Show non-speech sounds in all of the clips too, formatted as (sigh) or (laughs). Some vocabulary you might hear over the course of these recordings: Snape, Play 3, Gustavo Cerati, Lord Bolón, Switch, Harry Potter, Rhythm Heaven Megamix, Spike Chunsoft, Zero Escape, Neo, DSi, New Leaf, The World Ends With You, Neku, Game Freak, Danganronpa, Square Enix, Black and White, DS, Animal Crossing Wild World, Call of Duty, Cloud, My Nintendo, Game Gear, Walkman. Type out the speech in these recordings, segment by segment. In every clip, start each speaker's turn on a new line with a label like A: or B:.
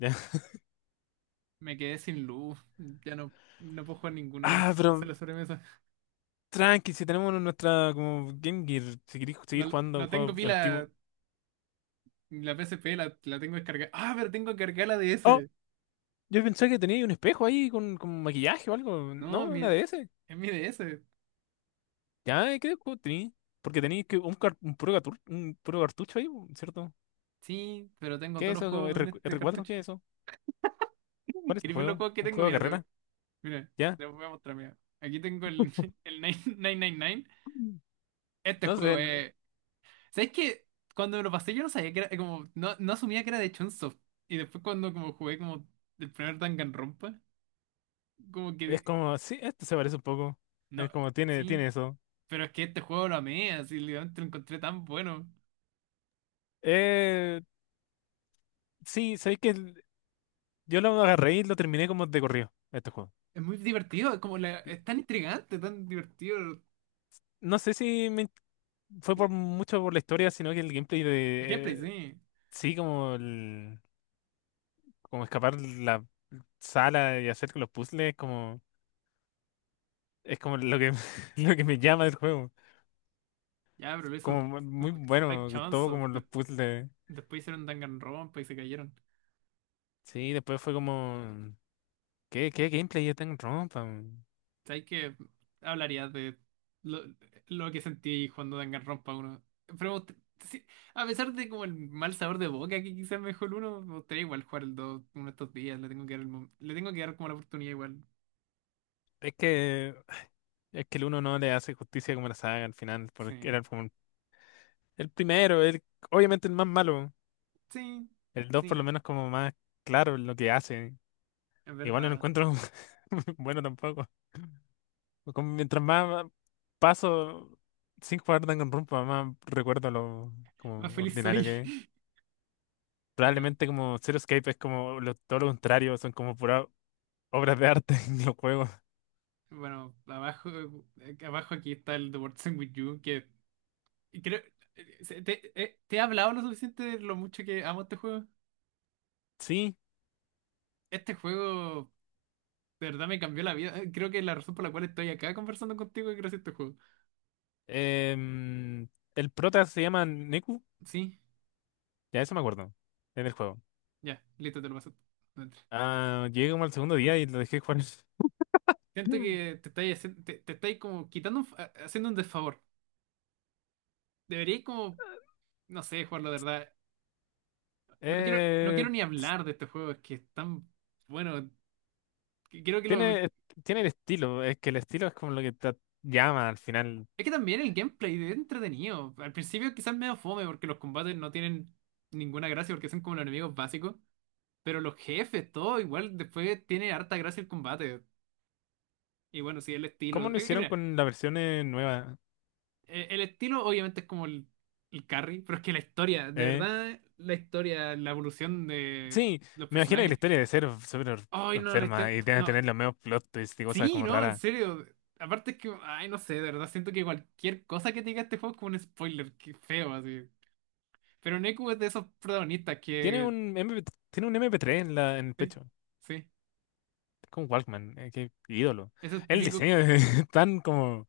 A: (laughs) Ya.
B: Me quedé sin luz. Ya no, no puedo jugar ninguna de mis
A: Ah,
B: cosas en
A: pero
B: la sobremesa.
A: tranqui, si tenemos nuestra como Game Gear, si queréis seguir
B: No,
A: jugando
B: no tengo
A: juegos antiguos.
B: pila. La PSP la tengo descargada. Ah, pero tengo cargada la
A: Oh,
B: DS.
A: yo pensé que tenía un espejo ahí con maquillaje o algo. No,
B: No, mi,
A: una de ese.
B: es mi DS.
A: Ya, creo que tenía. Porque tenéis que un, car- un, puro gatur- un puro cartucho ahí, ¿cierto?
B: Sí, pero tengo
A: ¿Qué
B: todos
A: es
B: los
A: eso?
B: juegos en
A: r
B: este
A: cuatro,
B: cartucho.
A: ¿qué es eso? ¿Cuál
B: (laughs)
A: es este
B: ¿Quieres ver los
A: juego?
B: juegos que
A: ¿Un
B: tengo?
A: juego de carrera?
B: Mira,
A: ¿Ya?
B: te los voy a mostrar. Mira. Aquí tengo el, (laughs) el 999.
A: Mm.
B: Este
A: No
B: juego
A: sé,
B: es. ¿Sabes qué? Cuando me lo pasé, yo no sabía que era. Como, no, no asumía que era de Chunsoft. Y después, cuando como jugué como el primer Danganronpa, como que
A: es como, sí, esto se parece un poco.
B: no,
A: Es como, tiene,
B: sí,
A: tiene eso.
B: pero es que este juego lo amé, así literalmente lo encontré tan bueno.
A: Eh, sí, sabéis que yo lo agarré y lo terminé como de corrido, este juego.
B: Es muy divertido, es como es tan intrigante, tan divertido.
A: No sé si fue por
B: El
A: mucho por la historia, sino que el gameplay
B: gameplay,
A: de
B: sí.
A: sí, como escapar la sala y hacer los puzzles, como es como lo que (laughs) lo que me llama del juego.
B: Ya, pero eso,
A: Como muy
B: como Spike
A: bueno, todo como
B: Chunsoft,
A: los puzzles.
B: después hicieron Danganronpa y se cayeron.
A: Sí, después fue como qué gameplay es tan rompa, weón?
B: ¿Sabes qué? Hablarías de lo, lo que sentí jugando Danganronpa 1. Pero me sí, a pesar de como el mal sabor de boca que quizás mejor el 1, me gustaría igual jugar el 2 uno de estos días. Le tengo que dar, el le tengo que dar como la oportunidad igual.
A: Es que es que el uno no le hace justicia como la saga al final, porque
B: Sí,
A: era como el primero, el obviamente el más malo.
B: sí.
A: El dos por lo
B: Sí,
A: menos como más claro en lo que hace.
B: es
A: Igual no lo
B: verdad.
A: encuentro (laughs) bueno tampoco. Como mientras más paso sin jugar Danganronpa, más recuerdo lo
B: Más
A: como
B: feliz
A: ordinario
B: soy.
A: que es.
B: (laughs) Bueno,
A: Probablemente como Zero Escape es como todo lo contrario, son como puras obras de arte (laughs) en los juegos.
B: bueno, abajo, abajo aquí está el The World Ends With You, que creo... ¿Te, te he hablado lo suficiente de lo mucho que amo este juego?
A: Sí,
B: Este juego de verdad me cambió la vida. Creo que la razón por la cual estoy acá conversando contigo es gracias a este juego.
A: em, el prota se llama Neku,
B: Sí,
A: ya eso me acuerdo, en el juego.
B: ya, listo, te lo paso. Dentro.
A: Ah, llegué como al segundo día y lo dejé jugar. (laughs)
B: Siento
A: Mm.
B: que te estáis, te, te estáis como quitando, un haciendo un desfavor. Deberíais como, no sé, jugarlo de verdad. No quiero, no
A: Eh,
B: quiero ni hablar de este juego, es que es tan... Bueno, que creo que lo...
A: tiene, tiene el estilo, es que el estilo es como lo que te llama al final.
B: Es que también el gameplay es entretenido. Al principio quizás medio fome porque los combates no tienen ninguna gracia porque son como los enemigos básicos. Pero los jefes, todo igual, después tiene harta gracia el combate. Y bueno, sí, el
A: ¿Cómo
B: estilo.
A: lo
B: Es que
A: hicieron
B: mira,
A: con la versión nueva?
B: el estilo obviamente es como el carry, pero es que la historia, de
A: ¿Eh?
B: verdad, la historia, la evolución de
A: Sí,
B: los
A: me imagino que la
B: personajes.
A: historia de ser súper
B: Ay, no, la
A: enferma
B: historia.
A: y tiene que
B: No,
A: tener los mismos plot twists y cosas
B: sí,
A: como
B: no, en
A: raras.
B: serio. Aparte es que, ay, no sé, de verdad, siento que cualquier cosa que te diga este juego es como un spoiler, qué feo, así. Pero Neku es de esos protagonistas
A: Tiene
B: que.
A: un MP, tiene un MP3 en el
B: Sí,
A: pecho.
B: sí.
A: Es como un Walkman, qué ídolo.
B: Esos
A: El
B: típicos.
A: diseño es (laughs) tan como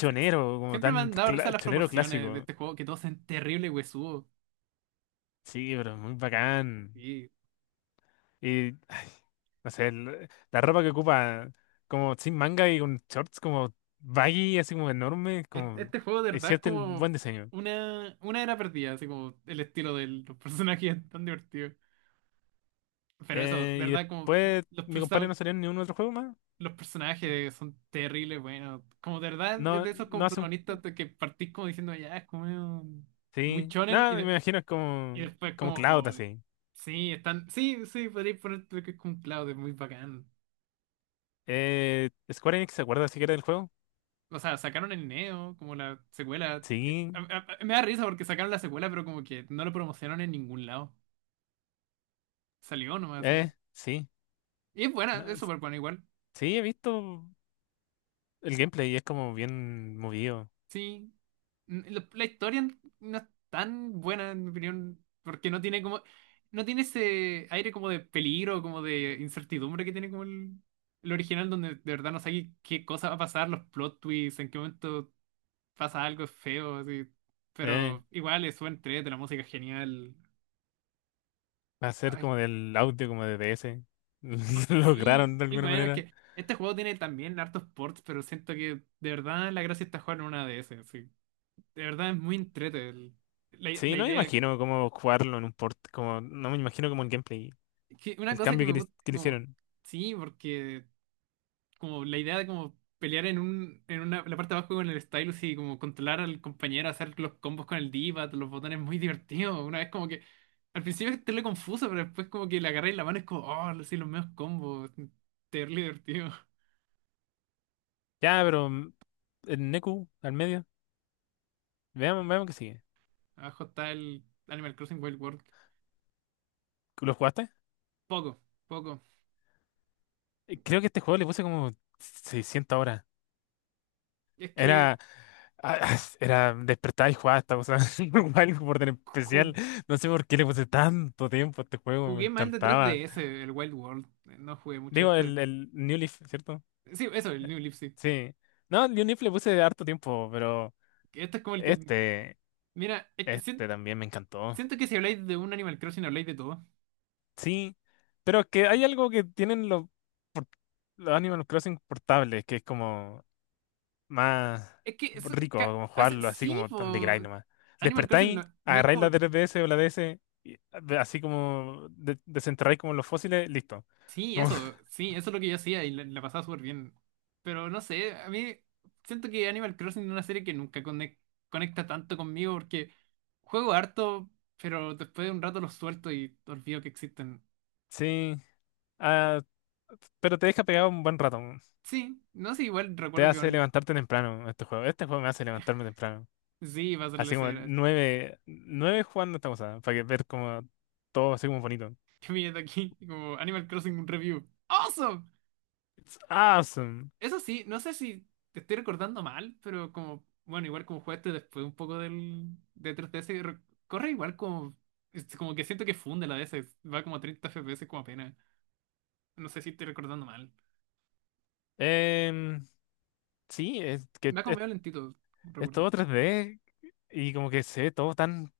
B: Sí, sí.
A: como
B: Siempre me
A: tan
B: han dado risa las
A: chonero
B: proporciones de
A: clásico.
B: este juego, que todos son terribles huesudos.
A: Sí, pero es muy bacán.
B: Y
A: Y no sé, la ropa que ocupa como sin manga y con shorts como baggy, así como enorme, como
B: este juego de
A: es
B: verdad es
A: cierto el buen
B: como
A: diseño.
B: una era perdida, así como el estilo de los (laughs) personajes es tan divertido. Pero eso, de
A: Y
B: verdad, como
A: después
B: los,
A: mi compadre
B: perso-
A: no salió en ningún otro juego más.
B: los personajes son terribles, bueno. Como de verdad es
A: No,
B: de esos
A: no
B: como
A: hace un...
B: protagonistas de que partís como diciendo, ya, es como medio muy
A: Sí.
B: chonen y,
A: Nada, me imagino es
B: y
A: como,
B: después
A: como
B: como,
A: Cloud
B: oh,
A: así.
B: sí, están, sí, sí, podríais poner lo que es con Cloud, es muy bacán.
A: Square Enix, ¿se acuerda siquiera del juego?
B: O sea, sacaron el Neo, como la secuela.
A: Sí.
B: Me da risa porque sacaron la secuela, pero como que no lo promocionaron en ningún lado. Salió nomás. Así.
A: Sí.
B: Y es buena,
A: No,
B: es súper buena igual.
A: sí, he visto el gameplay y es como bien movido.
B: Sí. La, la historia no es tan buena, en mi opinión, porque no tiene como, no tiene ese aire como de peligro, como de incertidumbre que tiene como el original donde de verdad no sabes qué cosa va a pasar, los plot twists, en qué momento pasa algo feo, así.
A: Eh,
B: Pero igual es buen de la música es genial.
A: Va a ser
B: Ay,
A: como del audio, como de DS. (laughs)
B: sí,
A: Lograron de
B: y
A: alguna
B: bueno, es
A: manera.
B: que este juego tiene también hartos ports, pero siento que de verdad la gracia está jugar en una de esas, sí. De verdad es muy entrete la,
A: Sí,
B: la
A: no me
B: idea.
A: imagino cómo jugarlo en un port, como, no me imagino como el gameplay,
B: Que una
A: el
B: cosa que
A: cambio que
B: me
A: le,
B: gusta,
A: que le
B: como,
A: hicieron.
B: sí, porque como la idea de como pelear en un, en una, la parte de abajo con el Stylus y como controlar al compañero, hacer los combos con el D-pad, los botones muy (laughs) divertidos. Una vez como que al principio es terrible confuso, pero después como que le agarré la mano y es como, oh, sí, los medios combos. Terrible divertido.
A: Ya, pero el Neku al medio. Veamos, veamos qué sigue.
B: (laughs) Abajo está el Animal Crossing Wild World.
A: ¿Lo jugaste?
B: Poco, poco.
A: Creo que este juego le puse como 600 horas.
B: Es que
A: Era, (laughs) Era despertar y jugar esta cosa. (laughs) Algo por tener
B: ju-
A: especial. No sé por qué le puse tanto tiempo a este juego. Me
B: jugué mal de
A: encantaba.
B: 3DS el Wild World. No jugué mucho
A: Digo,
B: este.
A: el New Leaf, ¿cierto?
B: Sí, eso, el
A: Eh,
B: New Leaf, sí.
A: Sí. No, el New Leaf le puse harto tiempo, pero
B: Este es como el que.
A: este,
B: Mira, es que
A: este también me encantó.
B: siento que si habláis de un Animal Crossing habláis de todo.
A: Sí. Pero es que hay algo que tienen por- los Animal Crossing portables, que es como más
B: Es que eso,
A: rico,
B: ca-
A: como
B: hace,
A: jugarlo así
B: sí,
A: como tan de grind
B: po,
A: nomás.
B: Animal Crossing
A: Despertáis,
B: no, no es
A: agarráis la
B: como...
A: 3DS o la DS, y así como desenterráis como los fósiles, listo. Como- (laughs)
B: Sí, eso es lo que yo hacía y la pasaba súper bien. Pero no sé, a mí siento que Animal Crossing es una serie que nunca conecta tanto conmigo porque juego harto, pero después de un rato los suelto y olvido que existen.
A: sí, ah, pero te deja pegado un buen rato.
B: Sí, no sé, igual
A: Te
B: recuerdo que
A: hace
B: con...
A: levantarte temprano este juego. Este juego me hace levantarme temprano.
B: Sí, va a ser la
A: Así como
B: escena.
A: nueve, nueve jugando esta cosa, para que ver como todo así como bonito.
B: (laughs) ¿Qué mierda aquí? Como Animal Crossing un review. ¡Awesome!
A: Awesome.
B: Eso sí, no sé si te estoy recordando mal, pero como, bueno, igual como jugaste después un poco del de 3DS, corre igual como, es como que siento que funde la DS, va como a 30 FPS como apenas. No sé si estoy recordando mal.
A: Em, sí, es que
B: Va como
A: es,
B: medio lentito,
A: es
B: recuerdo.
A: todo 3D y como que se ve todo tan.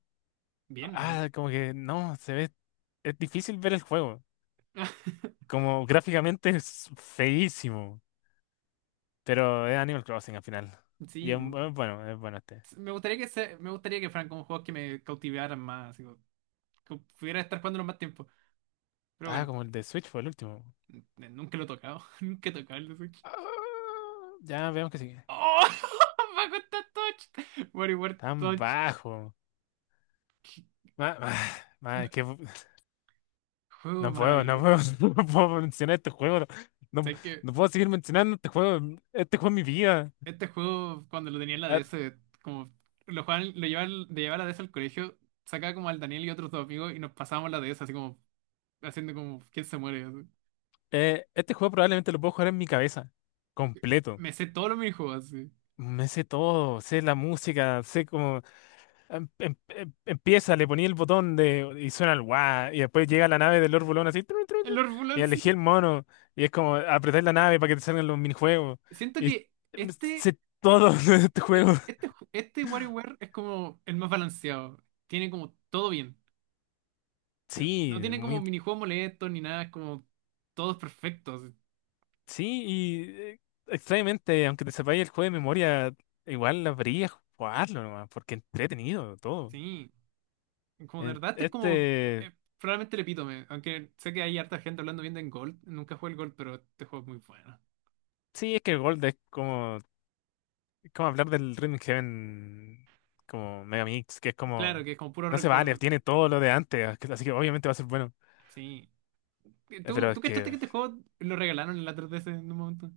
B: Bien, no sé.
A: Ah, como que no, se ve. Es difícil ver el juego.
B: (laughs)
A: Como gráficamente es feísimo. Pero es Animal Crossing al final. Y
B: Sí,
A: es bueno este.
B: me gustaría que se, me gustaría que fueran como juegos que me cautivaran más, así como, que pudiera estar jugándolo más tiempo. Pero
A: Ah,
B: bueno,
A: como el de Switch fue el último.
B: nunca lo he tocado, (laughs) nunca he tocado el de Switch.
A: Ah, ya vemos que sigue.
B: ¡Oh! (laughs) Me gusta Touch. Mario World
A: Tan
B: Touch.
A: bajo. Ma- ma- (sighs) es que (laughs) no
B: Juego
A: puedo, no
B: maravilloso.
A: puedo, (laughs) no puedo mencionar este juego. No,
B: Sé que
A: no puedo seguir mencionando este juego. Este juego es mi vida.
B: este juego, cuando lo tenía en la
A: Ah,
B: DS, como lo jugaban, lo llevaban, de llevar la DS al colegio, sacaba como al Daniel y otros dos amigos y nos pasábamos la DS así como haciendo como quién se muere. Así.
A: este juego probablemente lo puedo jugar en mi cabeza. Completo.
B: Me sé todos los minijuegos así.
A: Me sé todo, sé la música, sé cómo empieza, le ponía el botón de y suena el guau, y después llega la nave del Lord Bolón así, tru, tru, tru,
B: El
A: y
B: Orphulan
A: elegí
B: sí.
A: el mono, y es como apretar la nave para que te salgan los minijuegos.
B: Siento
A: Y
B: que
A: me
B: este,
A: sé todo (laughs) de este juego.
B: este WarioWare es como el más balanceado. Tiene como todo bien.
A: Sí,
B: No tiene como
A: muy,
B: minijuegos molestos ni nada, es como todos perfectos.
A: sí, y extrañamente, aunque te sepáis el juego de memoria, igual habría jugarlo nomás, porque entretenido todo.
B: Sí. Como de verdad, este es como
A: Este,
B: probablemente el epítome. Aunque sé que hay harta gente hablando bien de Gold. Nunca jugué el Gold, pero este juego es muy bueno.
A: sí, es que el Gold es como. Es como hablar del Rhythm Heaven como Megamix, que es
B: Claro
A: como.
B: que es como puro
A: No se vale,
B: recuerdo.
A: tiene todo lo de antes, así que obviamente va a ser bueno.
B: Sí.
A: Pero
B: Tú
A: es
B: cachaste que
A: que.
B: este juego lo regalaron en la 3DS en un momento?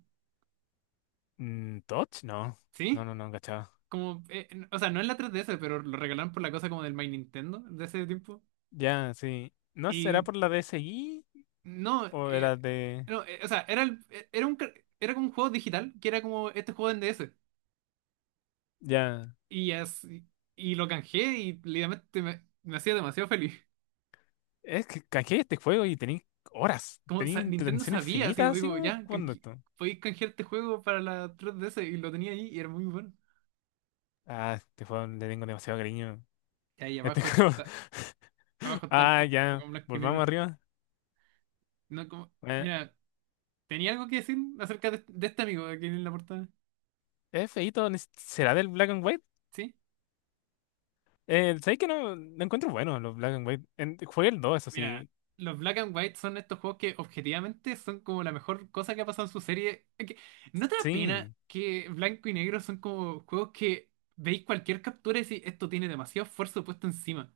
A: Mm, ¿Touch? No. No,
B: ¿Sí?
A: no, no, cachaba.
B: Como, o sea, no en la 3DS, pero lo regalaron por la cosa como del My Nintendo de ese tiempo.
A: Ya, sí. ¿No será
B: Y
A: por la DS DSi?
B: no,
A: ¿O era de?
B: no, o sea, era un, era como un juego digital que era como este juego en DS.
A: Ya.
B: Y, y lo canjeé y literalmente me hacía demasiado feliz.
A: Es que canjeé este juego y tenéis horas.
B: Como
A: Tenéis
B: Nintendo
A: intención
B: sabía, así
A: infinita,
B: como
A: así
B: digo,
A: como
B: ya,
A: jugando esto.
B: podéis canjear este juego para la 3DS y lo tenía ahí y era muy bueno.
A: Ah, este juego le tengo demasiado cariño.
B: Y ahí
A: Este juego. (laughs)
B: abajo está el
A: Ah, ya.
B: Pokémon blanco y
A: Volvamos
B: negro.
A: arriba.
B: No, como,
A: Eh,
B: mira, ¿tenía algo que decir acerca de este amigo aquí en la portada?
A: es feíto, ¿será del Black and White?
B: Sí,
A: ¿Sabes que no? Lo encuentro bueno, los Black and White. Jugué el 2 eso
B: mira,
A: sí.
B: los Black and White son estos juegos que objetivamente son como la mejor cosa que ha pasado en su serie. Es que, ¿no te da pena
A: Sí,
B: que blanco y negro son como juegos que veis cualquier captura y decís, esto tiene demasiado esfuerzo puesto encima?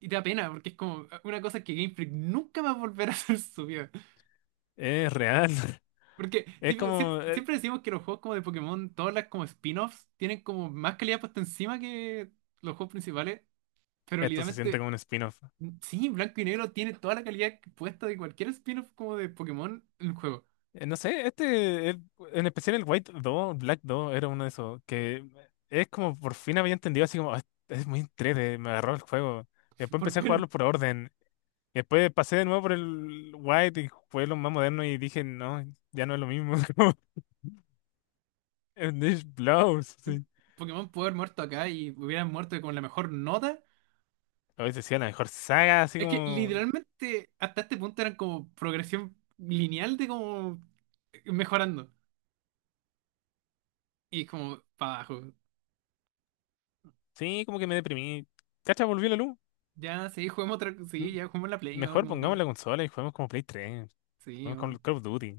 B: Y da pena, porque es como ah, una cosa que Game Freak nunca va a volver a (laughs) hacer su vida.
A: es real. (laughs)
B: Porque,
A: Es
B: tipo, siempre,
A: como,
B: siempre decimos que los juegos como de Pokémon, todas las como spin-offs, tienen como más calidad puesta encima que los juegos principales. Pero
A: esto se siente
B: literalmente,
A: como un spin-off.
B: sí, Blanco y Negro tiene toda la calidad puesta de cualquier spin-off como de Pokémon en el juego.
A: No sé, este, en especial el White 2 Black 2 era uno de esos que... Es como por fin había entendido así como... "Ah, es, muy entrete, me agarró el juego. Y
B: (laughs)
A: después
B: Por
A: empecé a jugarlo
B: fin,
A: por orden. Y después pasé de nuevo por el White y jugué lo más moderno y dije, no, ya no es lo mismo. (laughs) Como, Dish Blows, sí.
B: Pokémon pudo haber muerto acá y hubieran muerto con la mejor nota.
A: A veces sí, la mejor saga, así
B: Es que
A: como.
B: literalmente hasta este punto eran como progresión lineal de como mejorando. Y como para abajo.
A: Sí, como que me deprimí. Cacha, volvió la luz.
B: Ya, sí, jugamos otra. Sí,
A: M-
B: ya jugamos la Play. Oh,
A: Mejor
B: como
A: pongamos
B: que.
A: la consola y juguemos como Play 3.
B: Sí,
A: Juguemos
B: oh,
A: con Call of Duty.